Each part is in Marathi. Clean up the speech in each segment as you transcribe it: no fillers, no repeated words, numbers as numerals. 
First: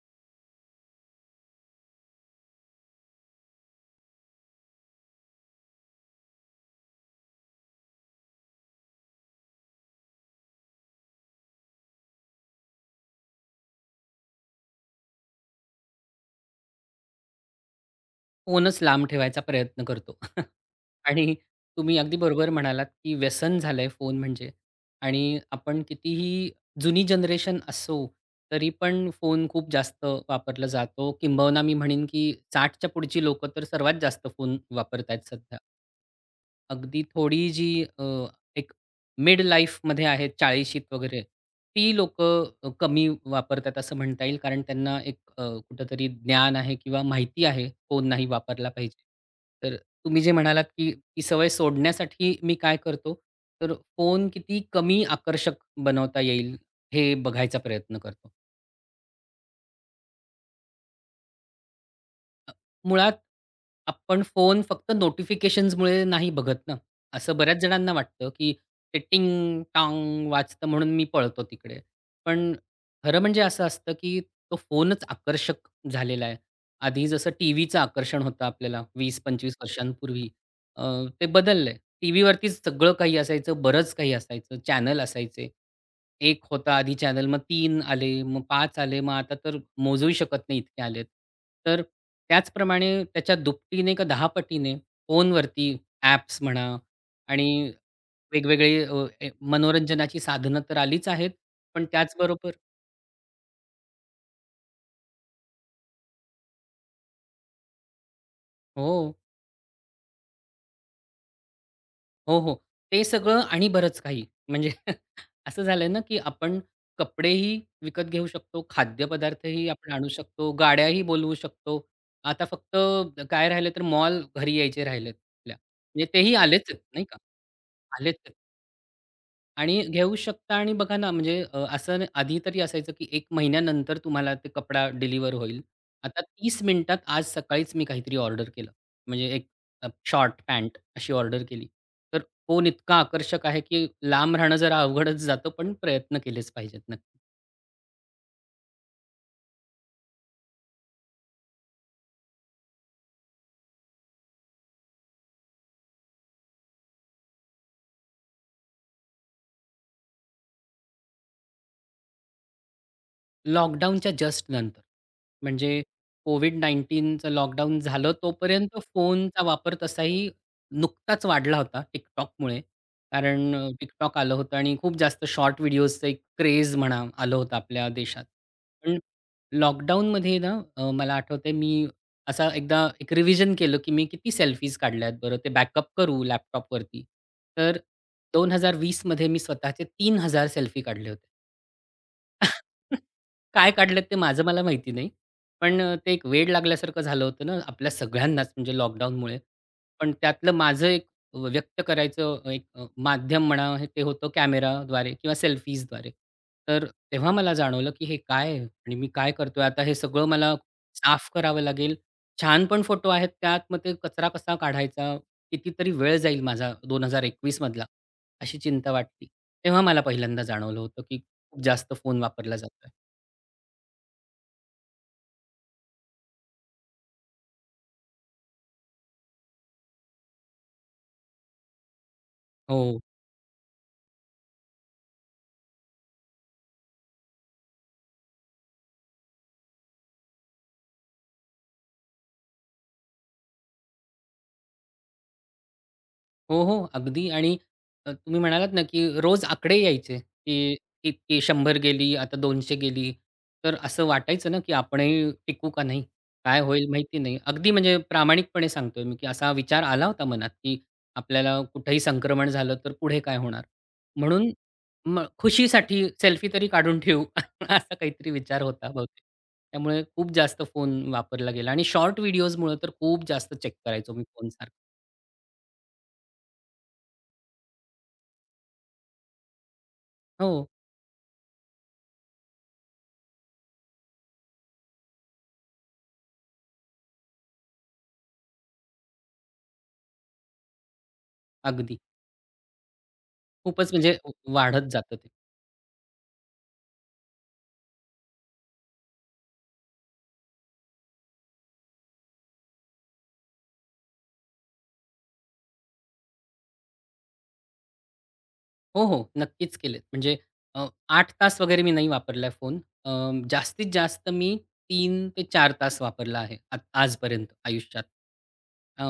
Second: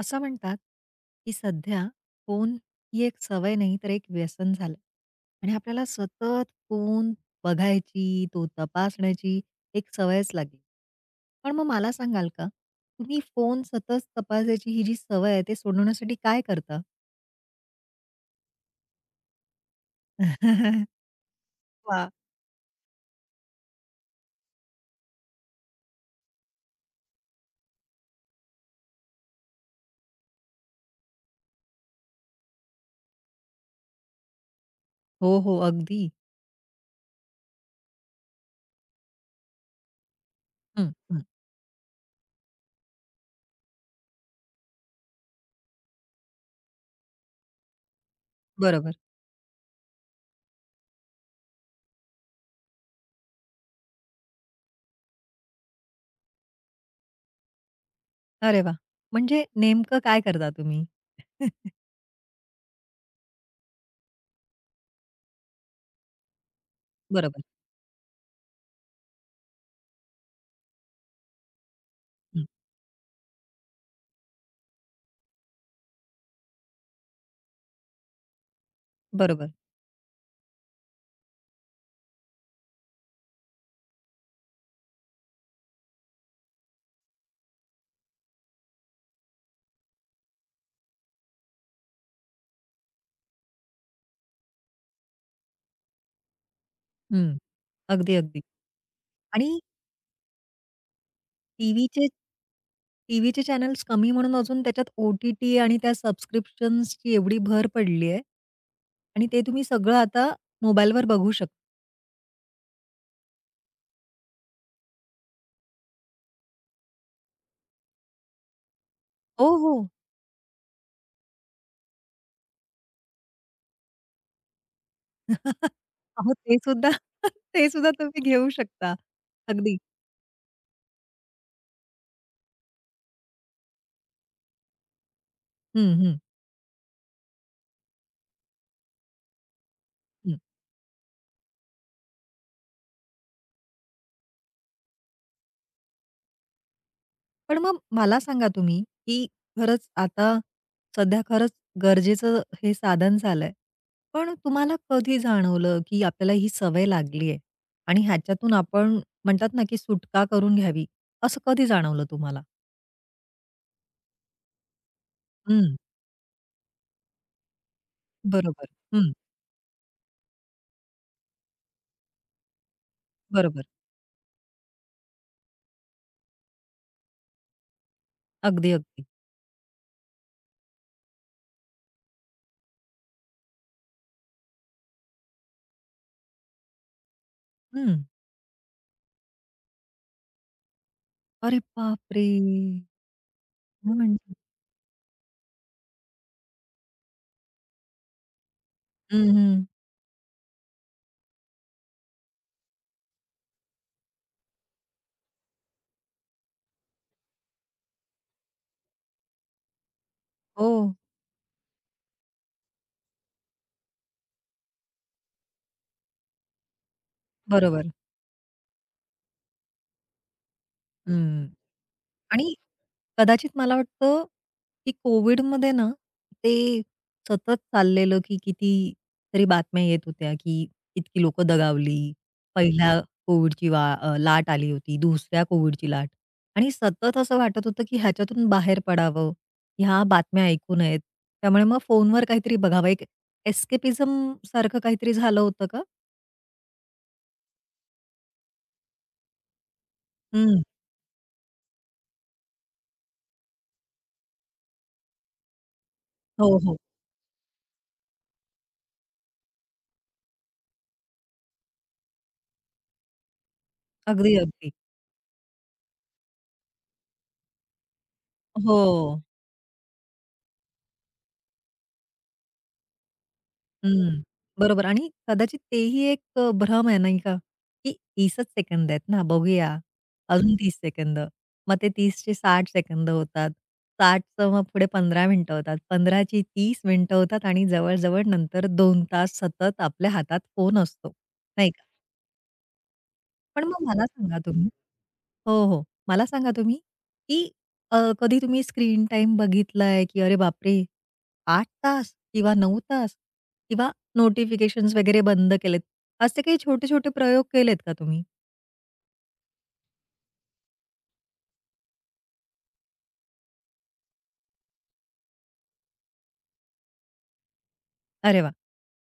असं म्हणतात की सध्या फोन ही एक सवय नाही तर एक व्यसन झालं आणि आपल्याला सतत फोन बघायची, तो तपासण्याची एक सवयच लागली. पण मग मला सांगाल का, तुम्ही फोन सतत तपासायची ही जी सवय आहे ते सोडवण्यासाठी काय करता? फोनच लांब ठेवायचा प्रयत्न करतो. आणि तुम्ही वाह! अगदी बरोबर म्हणालात, की व्यसन झालंय फोन म्हणजे आणि आपण कितीही जुनी जनरेशन असो, तरी पण फोन खूप जास्त वापरला जातो. किंबहुना मी म्हणेन, की 60च्या पुढची लोकं तर सर्वात जास्त फोन वापरतायत हो, सध्या. हो. अगदी. अगदी थोडी जी एक मिड लाईफमध्ये आहेत हं, 40शीत वगैरे, हं. ती लोक कमी वापरतात असं म्हणता येईल. कारण त्यांना एक कुठेतरी ज्ञान आहे किंवा माहिती आहे फोन नाही वापरला बरोबर. पाहिजे. तर तुम्ही जे म्हणालात, की "ती सवय सोडण्यासाठी मी काय करतो?" तर फोन किती कमी आकर्षक बनवता येईल हे बघायचा प्रयत्न करतो. अरे वाह! म्हणजे नेमकं काय करता तुम्ही? मुळात आपण फोन फक्त नोटिफिकेशन्समुळे नाही बघत ना, असं बरोबर. बऱ्याच जणांना वाटतं, की ते टिंग-टाँग वाजतं म्हणून मी पळतो तिकडे. हं, पण खरं म्हणजे असं असतं, की तो फोनच आकर्षक झालेला आहे. आधी जसं टीव्हीचं आकर्षण होतं आपल्याला बरोबर. 20-25 वर्षांपूर्वी अ, ते बदललंय. टीव्हीवरतीच सगळं काही असायचं, बरंच काही असायचं, चॅनल असायचे. एक होता आधी चॅनल, मग तीन आले, मग 5 आले, मग आता तर मोजूही शकत नाही इतके आलेत. तर त्याचप्रमाणे त्याच्या दुपटीने का 10 पटीने फोनवरती ॲप्स म्हणा हं. आणि अगदी, अगदी. वेगवेगळे अ, ए आणि मनोरंजनाची साधनं तर आलीच आहेत. पण टीव्हीचे त्याचबरोबर टीव्हीचे चॅनल्स कमी म्हणून अजून त्याच्यात ओ-टी-टी आणि त्या सबस्क्रिप्शन्सची एवढी भर पडली आहे हो, आणि ते तुम्ही सगळं आता मोबाईलवर बघू शकता. हो, हो. ते सगळं आणि बरंच काही म्हणजे असं झालंय ना, की आपण कपडेही विकत घेऊ शकतो, हो, खाद्यपदार्थही हो. आपण आणू शकतो, गाड्याही बोलवू शकतो. आता फक्त काय राहिलं तर मॉल घरी यायचे राहिलेत आपल्या. म्हणजे अहो, तेही ते आलेच आहेत, सुद्धा नाही का? ते सुद्धा आलेच तुम्ही आहेत. घेऊ शकता. अगदी. आणि घेऊ शकता आणि बघा ना म्हणजे आधी तरी असायचं की 1 महिन्यानंतर तुम्हाला ते कपडा डिलिव्हर होईल. हं, हं. आता 30 मिनिटात आज सकाळीच मी काहीतरी ऑर्डर केलं. म्हणजे एक शॉर्ट पॅन्ट अशी ऑर्डर केली. तर फोन इतका आकर्षक आहे की लांब राहणं जरा अवघडच जातं, पण प्रयत्न केलेच पाहिजेत नक्की. पण मग मला सांगा तुम्ही, की खरंच आता सध्या खरंच गरजेचं हे साधन झालंय. पण तुम्हाला कधी जाणवलं, की आपल्याला ही सवय लागली आहे आणि ह्याच्यातून आपण म्हणतात ना, की सुटका करून घ्यावी, असं कधी जाणवलं तुम्हाला? लॉकडाऊनच्या जस्ट नंतर. हं, म्हणजे कोविड 19चं लॉकडाऊन झालं बरोबर. तोपर्यंत हं, फोनचा वापर तसाही नुकताच वाढला होता TikTokमुळे. कारण बरोबर. TikTok आलं होतं आणि खूप जास्त शॉर्ट व्हिडिओजचं एक क्रेज म्हणा आलं होतं आपल्या देशात. अगदी, पण अगदी. लॉकडाऊनमध्ये ना मला आठवतंय मी असा एकदा एक रिव्हिजन केलं, की मी किती सेल्फीज काढल्यात बरं ते बॅकअप करू लॅपटॉपवरती. तर हं. 2020मध्ये मी स्वतःचे 3,000 सेल्फी काढले होते. अरे बापरे! काय काढलेत ते म्हणजे माझं मला माहिती नाही. पण ते एक वेड लागल्यासारखं झालं होतं ना आपल्या सगळ्यांनाच म्हणजे हं, लॉकडाऊनमुळे. हं. पण त्यातलं माझं एक व्यक्त करायचं एक माध्यम म्हणा हे ते होतं कॅमेराद्वारे किंवा सेल्फीजद्वारे. तर तेव्हा मला जाणवलं, की हे काय आहे आणि मी काय करतोय आता हे सगळं मला हो, साफ करावं लागेल. छान पण फोटो आहेत त्यात, मग ते कचरा कसा काढायचा? कितीतरी वेळ जाईल माझा 2021 मधला, बरोबर. अशी चिंता वाटली. तेव्हा मला पहिल्यांदा जाणवलं होतं, की हं. जास्त फोन आणि वापरला जातोय. कदाचित मला वाटतं, की कोविडमध्ये ना, ते सतत चाललेलं, की किती कितीतरी बातम्या येत होत्या, की इतकी लोकं दगावली. पहिल्या हो. कोविडची लाट आली होती, दुसऱ्या कोविडची लाट आणि सतत असं वाटत होतं, की ह्याच्यातून बाहेर पडावं, ह्या बातम्या ऐकू नयेत. त्यामुळे मग फोनवर काहीतरी बघावं. एक एस्केपिझम सारखं काहीतरी झालं होतं का? हो, हो. अगदी आणि तुम्ही म्हणालात ना, की रोज आकडे यायचे, हं. की इतकी 100 गेली, आता 200 गेली. तर असं वाटायचं ना, की आपणही टिकू का नाही? हो, काय हो. होईल माहिती नाही. अगदी म्हणजे प्रामाणिकपणे सांगतोय मी, की असा विचार आला होता मनात, की आपल्याला कुठेही संक्रमण झालं तर पुढे काय होणार? अगदी, म्हणून अगदी. मग खुशीसाठी सेल्फी तरी काढून ठेवू असा काहीतरी विचार हो. होता बहुतेक. त्यामुळे खूप जास्त फोन वापरला गेला आणि शॉर्ट व्हिडिओजमुळे तर खूप जास्त चेक करायचो मी हं. फोन सारखा. बरोबर आणि कदाचित तेही एक भ्रम आहे नाही का, की 30च सेकंद आहेत ना, बघूया हो, अजून 30 सेकंद. मग ते 30 चे 60 सेकंद होतात. 60चं मग पुढे 15 मिनिटं होतात. 15 ची 30 मिनिटं होतात आणि जवळ-जवळ नंतर 2 तास सतत आपल्या हातात फोन असतो, नाही का? अगदी. पण मग खूपच मला म्हणजे सांगा तुम्ही वाढत जातं हो, हो. मला सांगा तुम्ही, की कधी तुम्ही स्क्रीन टाईम बघितलाय, की अरे बापरे! 8 तास किंवा 9 तास किंवा नोटिफिकेशन्स वगैरे बंद केलेत. असे काही छोटे-छोटे प्रयोग केलेत का तुम्ही? हो, हो. नक्कीच केलेत. म्हणजे अ, 8 तास वगैरे मी नाही वापरलाय फोन. अ, जास्तीत जास्त मी 3 ते चार तास वापरला आहे आजपर्यंत आयुष्यात. अरे वाह! अ,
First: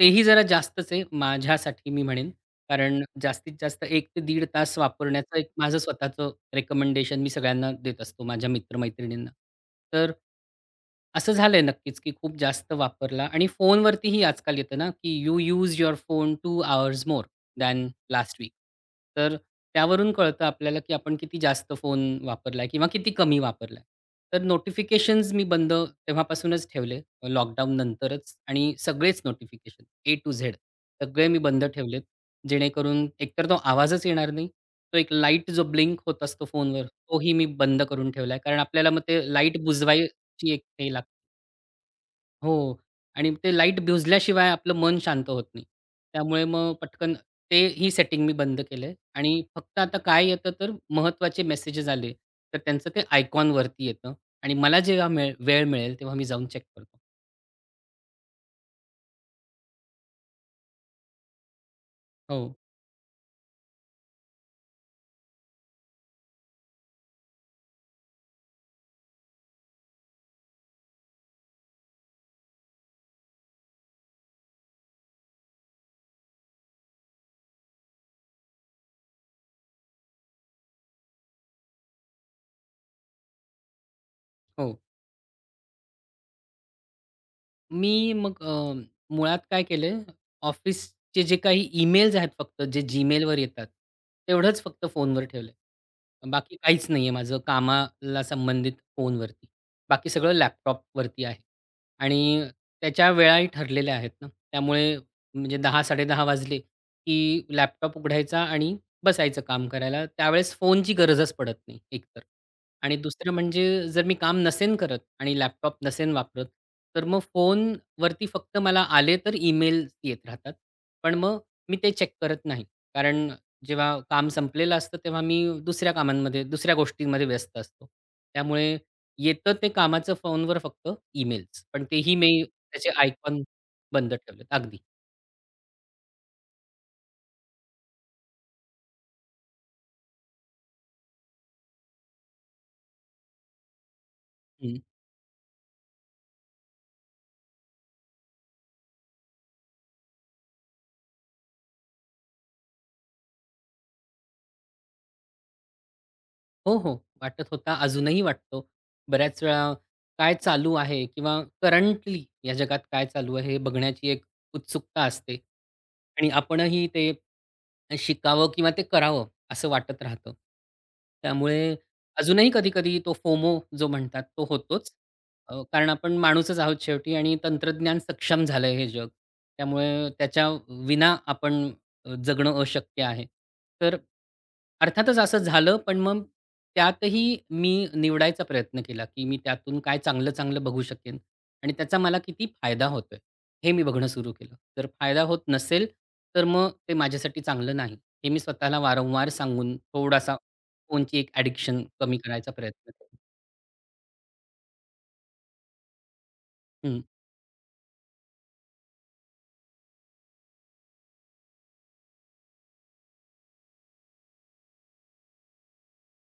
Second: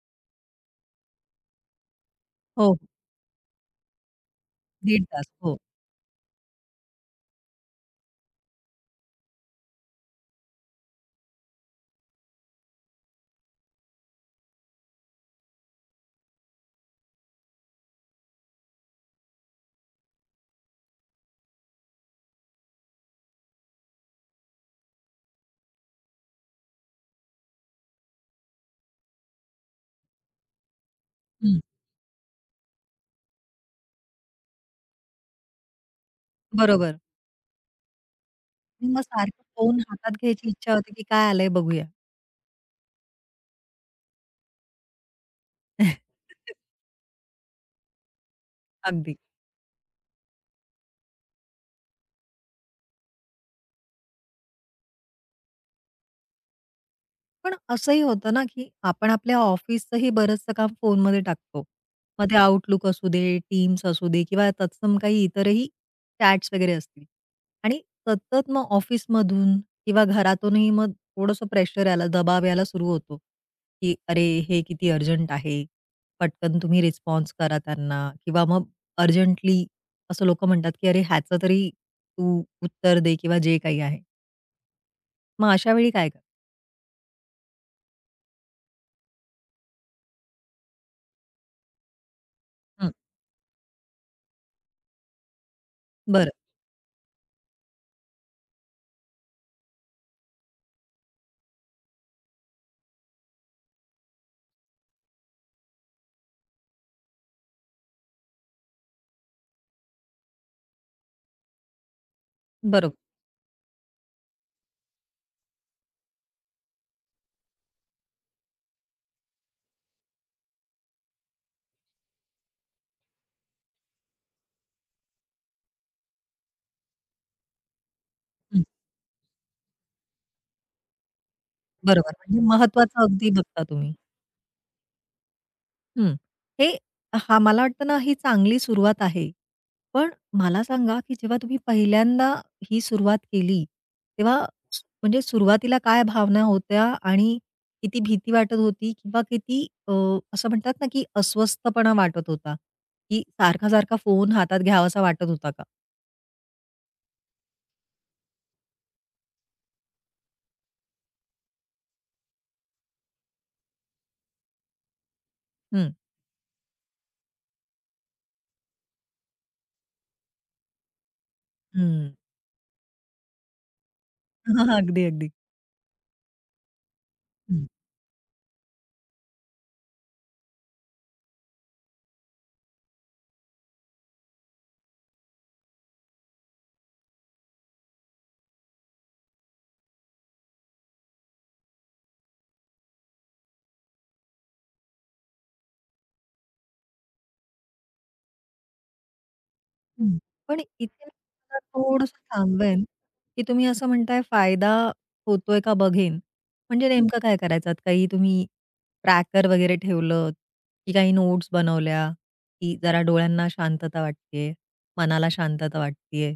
तेही जरा जास्तच आहे माझ्यासाठी मी म्हणेन. हो. कारण जास्तीत जास्त 1 ते 1.5 तास दीड तास. वापरण्याचं एक हो. माझं स्वतःचं रिकमेंडेशन मी सगळ्यांना देत असतो, माझ्या मित्र तर असं झालंय नक्कीच, की खूप जास्त वापरला आणि फोनवरतीही आजकाल येतं ना, की you used your phone 2 hours more. Than last week. तर त्यावरून कळतं आपल्याला, की आपण किती जास्त फोन वापरलाय किंवा किती कमी वापरलाय. तर नोटिफिकेशन्स मी बंद तेव्हापासूनच ठेवले लॉकडाऊन नंतरच आणि सगळेच नोटिफिकेशन ए टू झेड सगळे मी हं. बंद ठेवलेत. जेणेकरून एकतर तो आवाजच येणार नाही. तो एक लाईट जो ब्लिंक होत असतो फोनवर बरोबर. तोही मी बंद करून ठेवलाय. कारण आपल्याला मग मग ते सारखं लाईट फोन हातात घ्यायची बुजवायची एक इच्छा हे होते, की लागते. काय आलंय बघूया. हो. आणि ते लाईट भिजल्याशिवाय आपलं मन शांत होत नाही. त्यामुळे मग पटकन ते ही सेटिंग मी बंद केलंय अगदी. आणि फक्त आता काय येतं तर महत्त्वाचे मेसेजेस आले, तर त्यांचं ते आयकॉनवरती येतं आणि मला जेव्हा वेळ मिळेल तेव्हा मी जाऊन चेक करतो. पण असंही होतं ना, की आपण आपल्या ऑफिसचंही बरचसं काम फोनमध्ये टाकतो. मग ते हो, Outlook असू दे, Teams असू दे किंवा तत्सम काही इतरही चॅट्स वगैरे असतील. आणि सतत मग ऑफिसमधून किंवा घरातूनही मग थोडंसं प्रेशर यायला, दबाव यायला सुरू होतो, की "अरे, हे किती अर्जंट आहे. पटकन तुम्ही रिस्पॉन्स करा त्यांना." किंवा मग अर्जंटली असं लोकं म्हणतात, की "अरे, ह्याचं तरी तू उत्तर दे" किंवा जे काही आहे. हो. मग अशा वेळी काय कर मी मग मुळात काय केलंय, ऑफिसचे जे काही ईमेल्स आहेत फक्त जे हं. Gmailवर येतात, तेवढंच फक्त फोनवर ठेवलंय. बरं, बाकी काहीच नाहीये माझं कामाला संबंधित फोनवरती. बाकी सगळं लॅपटॉपवरती आहे. आणि त्याच्या वेळाही ठरलेल्या आहेत ना. त्यामुळे म्हणजे 10:00-10:30 वाजले, की लॅपटॉप उघडायचा आणि बसायचं काम करायला. त्यावेळेस फोनची गरजच पडत नाही एकतर. आणि बरोबर. दुसरं म्हणजे जर मी काम नसेन करत आणि लॅपटॉप नसेन वापरत, तर मग फोनवरती फक्त मला आले तर ईमेल्स येत राहतात. पण मग मी ते चेक करत नाही. कारण जेव्हा काम संपलेलं असतं तेव्हा मी दुसऱ्या कामांमध्ये, दुसऱ्या गोष्टींमध्ये व्यस्त असतो. त्यामुळे येतं ते कामाचं फोनवर फक्त ईमेल्स. पण बरोबर. तेही म्हणजे मी त्याचे महत्वाचं अगदी आयकॉन बघता तुम्ही. बंद ठेवलेत. अगदी. हं. हे हां, मला वाटतं ना, ही चांगली सुरुवात आहे. पण मला सांगा, की जेव्हा तुम्ही पहिल्यांदा ही सुरुवात केली, तेव्हा हं. सु- म्हणजे सुरुवातीला काय भावना होत्या आणि किती भीती वाटत होती किंवा किती असं म्हणतात ना, की अस्वस्थपणा वाटत होता, की सारखा-सारखा फोन हातात घ्यावासा वाटत होता का? हो, हो. वाटत होता, अजूनही वाटतो. बऱ्याच वेळा काय चालू आहे किंवा करंटली या जगात काय चालू आहे हे बघण्याची एक उत्सुकता असते हं. आणि आपणही ते शिकावं किंवा ते करावं असं वाटत राहतं. त्यामुळे हं. अजूनही कधी-कधी तो फोमो जो म्हणतात तो होतोच. अगदी, अगदी. कारण आपण माणूसच आहोत शेवटी आणि तंत्रज्ञान सक्षम झालंय हे जग. त्यामुळे त्याच्या विना आपण जगणं अशक्य आहे. तर अर्थातच असं झालं, पण मग त्यातही मी निवडायचा प्रयत्न केला, की मी त्यातून काय चांगलं-चांगलं बघू शकेन आणि त्याचा मला किती फायदा होतोय, हे मी बघणं सुरू केलं. जर फायदा होत नसेल, तर मग ते माझ्यासाठी चांगलं नाही. हे मी स्वतःला वारंवार सांगून हं. थोडासा पण इथे फोनची एक मला ॲडिक्शन कमी थोडंसं करायचा थांबवेन, प्रयत्न केला. की तुम्ही असं म्हणताय फायदा होतोय का बघेन. म्हणजे हं. नेमकं काय करायचात? काही तुम्ही ट्रॅकर वगैरे ठेवलं, की काही नोट्स बनवल्या, की जरा डोळ्यांना शांतता वाटतेय, मनाला शांतता वाटतेय.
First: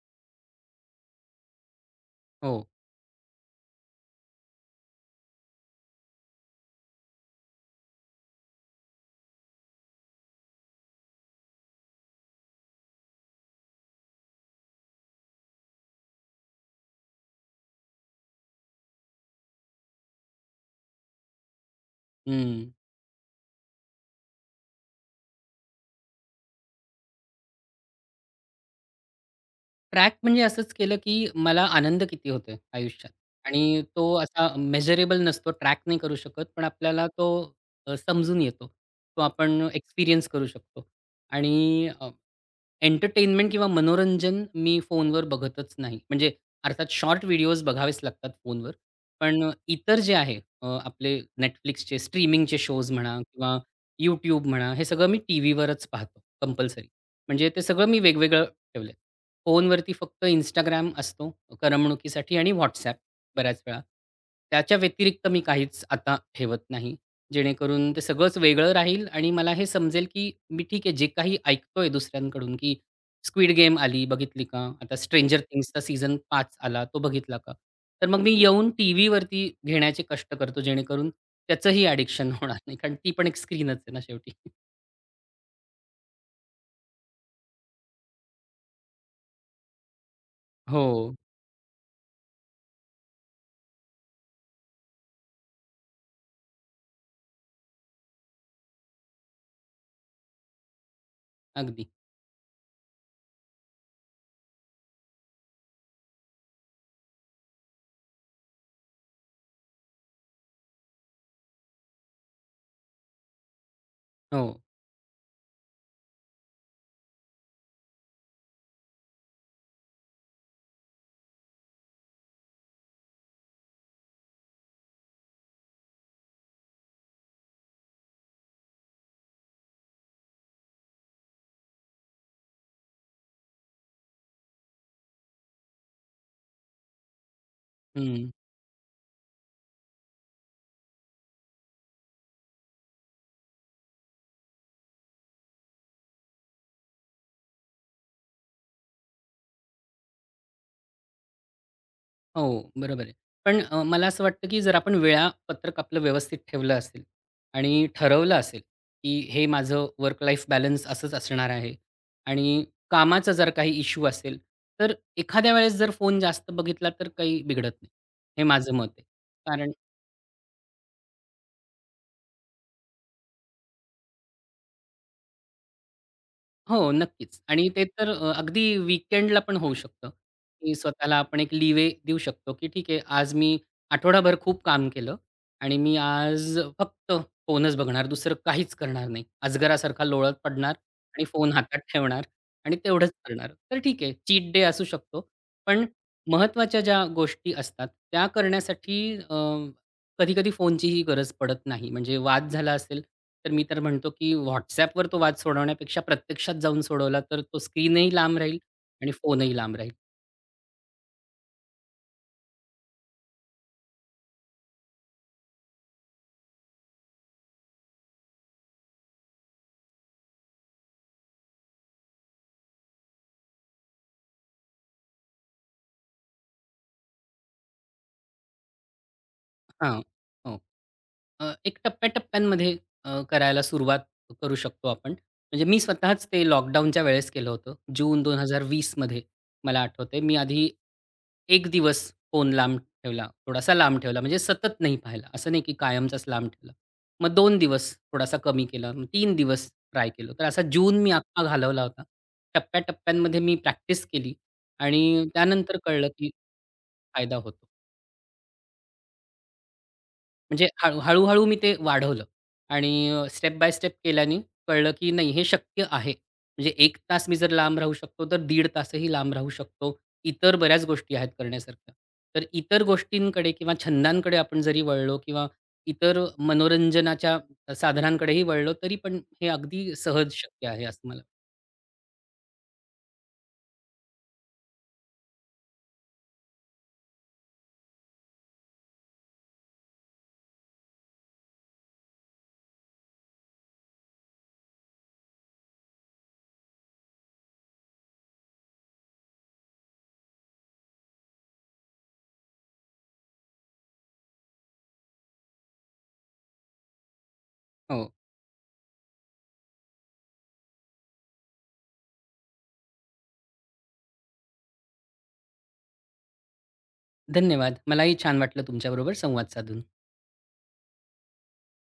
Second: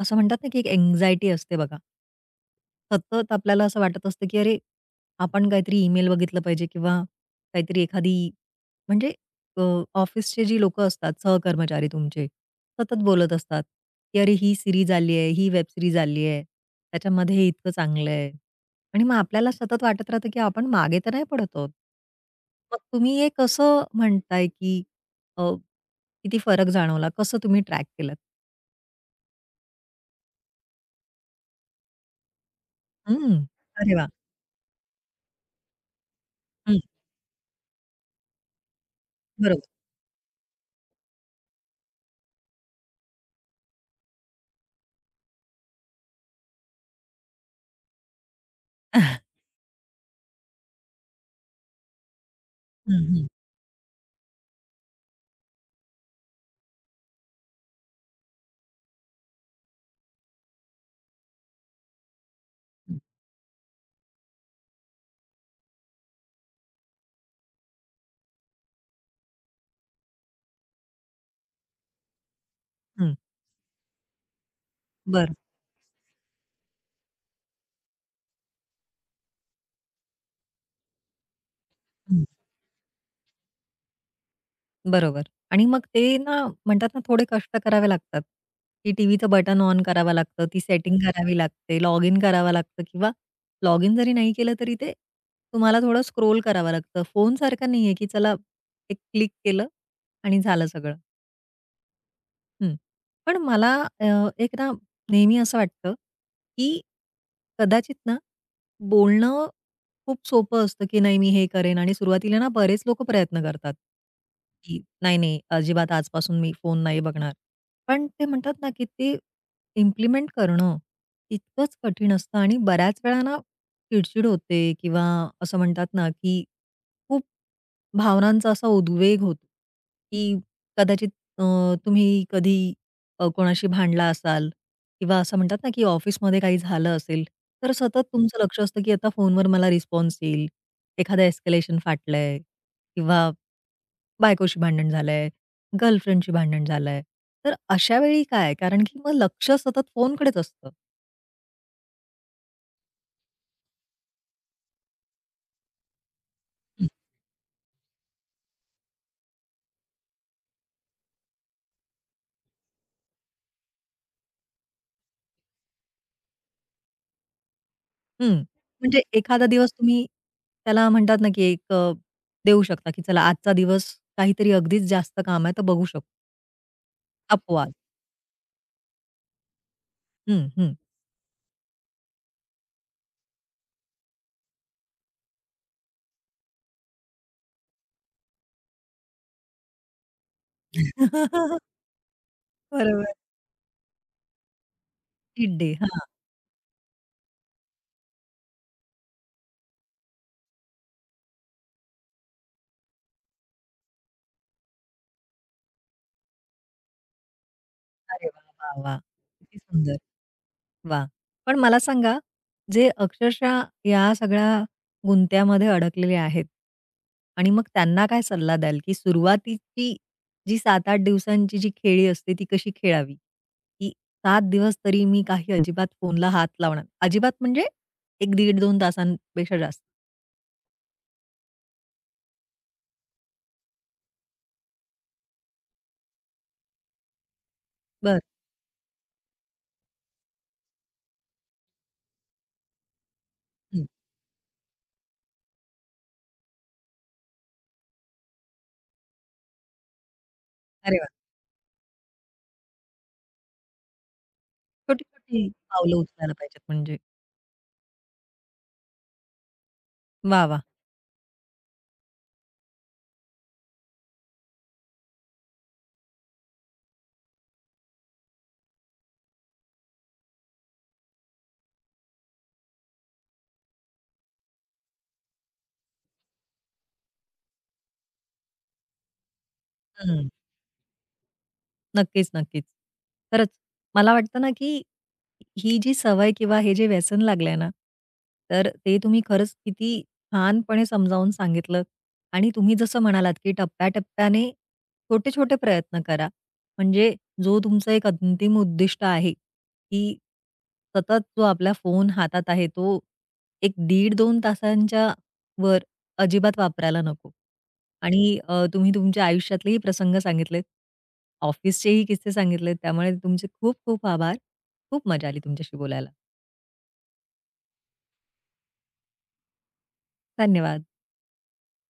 असं म्हणतात ना, की एक अँक्झायटी असते बघा. हो. सतत आपल्याला असं वाटत असतं, की अरे, आपण काहीतरी ईमेल बघितलं पाहिजे किंवा काहीतरी एखादी म्हणजे अ, ऑफिसचे जी लोकं असतात, सहकर्मचारी तुमचे, सतत बोलत असतात, की "अरे, ही सीरीज आली आहे, ही वेब सीरीज आली आहे, त्याच्यामध्ये हे इतकं चांगलं आहे." आणि मग आपल्याला सतत वाटत राहतं, की आपण मागे तर नाही पडत आहोत. हं. मग तुम्ही हे कसं म्हणताय, की अ, किती फरक जाणवला? कसं तुम्ही ट्रॅक केलंत? ट्रॅक म्हणजे असंच केलं, की मला आनंद किती होतोय आयुष्यात हं. आणि अरे वाह! तो असा मेजरेबल नसतो, ट्रॅक नाही करू शकत, पण हं. आपल्याला तो समजून येतो. तो बरोबर. आपण एक्सपिरियन्स करू शकतो आणि एंटरटेनमेंट किंवा मनोरंजन मी फोनवर बघतच नाही. म्हणजे अर्थात शॉर्ट व्हिडिओज बघावेच लागतात फोनवर. पण इतर जे आहे आपले Netflixचे स्ट्रीमिंगचे शोज हं, म्हणा हं. किंवा YouTube म्हणा, हे सगळं मी टीव्हीवरच पाहतो कंपल्सरी. म्हणजे ते सगळं मी वेगवेगळं ठेवलंय. फोनवरती फक्त Instagram असतो करमणुकीसाठी आणि WhatsApp हं, बऱ्याच वेळा. त्याच्या व्यतिरिक्त मी काहीच आता ठेवत नाही. जेणेकरून ते सगळंच वेगळं राहील आणि मला हे समजेल, की मी ठीक आहे, जे काही ऐकतोय दुसऱ्यांकडून, की हं. स्क्विड गेम आली, बघितली का? आता बरं. स्ट्रेंजर थिंग्सचा सीझन 5 आला, तो बघितला का? तर मग मी येऊन टीव्हीवरती घेण्याचे कष्ट करतो, जेणेकरून त्याचंही ॲडिक्शन होणार नाही. कारण ती पण एक स्क्रीनच आहे ना शेवटी. बरोबर. आणि मग ते ना म्हणतात ना थोडे कष्ट करावे लागतात, की टीव्हीचं बटन ऑन करावं लागतं, ती सेटिंग हो, करावी लागते, लॉग इन करावं लागतं किंवा लॉग इन जरी नाही केलं तरी ते तुम्हाला थोडं स्क्रोल करावं लागतं. फोनसारखं नाहीये, की चला एक क्लिक केलं आणि झालं सगळं. अगदी. हं. पण मला अ, एक ना नेहमी असं वाटतं, की कदाचित ना बोलणं खूप सोपं असतं, की नाही मी हे करेन आणि सुरुवातीला ना बरेच लोक प्रयत्न करतात, हो. की नाही, नाही अजिबात आजपासून मी फोन नाही बघणार. पण ते म्हणतात ना, की ते इम्प्लिमेंट करणं तितकंच कठीण असतं आणि बऱ्याच वेळा ना चिडचिड होते किंवा असं म्हणतात ना, की खूप भावनांचा असा उद्वेग होतो, की कदाचित अ, तुम्ही कधी कोणाशी भांडला असाल किंवा असं म्हणतात ना, की ऑफिसमध्ये काही झालं असेल, तर सतत हं. तुमचं लक्ष असतं, की आता फोनवर मला रिस्पॉन्स येईल. एखादं एस्केलेशन फाटलंय किंवा बायकोशी भांडण झालंय, गर्लफ्रेंडशी भांडण झालंय. तर अशा वेळी काय? कारण की मग लक्ष सतत फोनकडेच असतं. हो, बरोबर आहे. पण मला असं वाटतं, की जर आपण वेळापत्रक आपलं व्यवस्थित ठेवलं हं. असेल आणि ठरवलं असेल, की हे माझं वर्क लाईफ बॅलन्स असंच असणार आहे आणि कामाचा जर काही इश्यू असेल, तर एखाद्या वेळेस जर फोन जास्त बघितला, तर काही बिघडत नाही. हं. हे माझं मत म्हणजे आहे. एखादा कारण दिवस तुम्ही त्याला म्हणतात ना, की एक देऊ शकता, की चला आजचा दिवस काहीतरी अगदीच जास्त काम आहे, तर बघू शकतो. हो, नक्कीच. आणि अपवाद. ते तर अगदी वीकेंडला पण होऊ शकतं, हं, की हं. स्वतःला आपण एक लीवे देऊ शकतो, की ठीक आहे, आज मी आठवडाभर खूप काम केलं आणि मी आज फक्त फोनच बघणार, दुसरं काहीच करणार नाही. अजगरासारखा लोळत पडणार आणि फोन हातात ठेवणार आणि तेवढंच बरोबर. करणार. तर ठीक आहे, चीट डे असू शकतो. Cheat day. पण हां. महत्त्वाच्या ज्या गोष्टी असतात, त्या करण्यासाठी अ, कधी-कधी फोनचीही गरज पडत नाही. म्हणजे वाद झाला असेल, तर मी तर म्हणतो, की WhatsAppवर तो वाद सोडवण्यापेक्षा प्रत्यक्षात जाऊन सोडवला, तर तो स्क्रीनही अरे लांब वाह! राहील वाह! वाह! आणि फोनही किती लांब राहील. सुंदर. वाह! पण मला सांगा, जे अक्षरशः या सगळ्या गुंत्यामध्ये अडकलेले आहेत आणि मग त्यांना काय सल्ला द्याल, की सुरुवातीची जी 7-8 दिवसांची जी खेळी असते, ती कशी खेळावी? की 7 दिवस तरी मी काही अजिबात फोनला हात लावणार अजिबात म्हणजे 1 दीड-2 तासांपेक्षा जास्त. हां. हो. एक टप्प्या-टप्प्यांमध्ये करायला सुरुवात करू शकतो आपण. म्हणजे मी स्वतःच ते लॉकडाऊनच्या वेळेस केलं होतं. बरं. जून 2020मध्ये मला आठवतंय. मी आधी एक दिवस फोन लांब ठेवला, थोडासा हं. लांब ठेवला म्हणजे सतत नाही पाहिला. असं नाही की कायमचाच लांब ठेवला. मग दोन दिवस थोडासा कमी केला. मग 3 दिवस ट्राय केलं. तर असा जून अरे मी वाह! अख्खा घालवला होता. टप्प्या मी प्रॅक्टिस केली आणि छोटी-छोटी त्यानंतर पावलं कळलं की उचलायला पाहिजेत म्हणजे. फायदा होतो. वाह! वाह! म्हणजे हळू हळू मी ते वाढवलं आणि स्टेप बाय स्टेप केल्याने कळलं, की नाही हे शक्य आहे. म्हणजे 1 तास मी जर लांब राहू शकतो, तर दीड तासही लांब राहू शकतो. इतर बऱ्याच गोष्टी आहेत करण्यासारख्या. तर इतर गोष्टींकडे किंवा छंदांकडे आपण जरी वळलो किंवा इतर मनोरंजनाच्या साधनांकडेही वळलो, तरी पण हे अगदी हं. सहज शक्य आहे असं मला नक्कीच, नक्कीच. खरंच मला वाटतं ना, की ही जी सवय किंवा हे जे व्यसन लागलंय ना, तर ते तुम्ही खरंच किती छानपणे समजावून सांगितलं आणि तुम्ही जसं म्हणालात, की टप्प्याटप्प्याने छोटे-छोटे प्रयत्न करा. म्हणजे जो तुमचं एक अंतिम उद्दिष्ट आहे, की सतत जो आपला फोन हातात आहे, तो एक 1.5-2 तासांच्या वर अजिबात वापरायला नको. हो. आणि तुम्ही तुमच्या आयुष्यातलेही प्रसंग सांगितलेत, ऑफिसचेही किस्से सांगितलेत, त्यामुळे तुमचे खूप खूप आभार. खूप मजा आली तुमच्याशी बोलायला. धन्यवाद. मलाही छान वाटलं तुमच्याबरोबर संवाद साधून. धन्यवाद.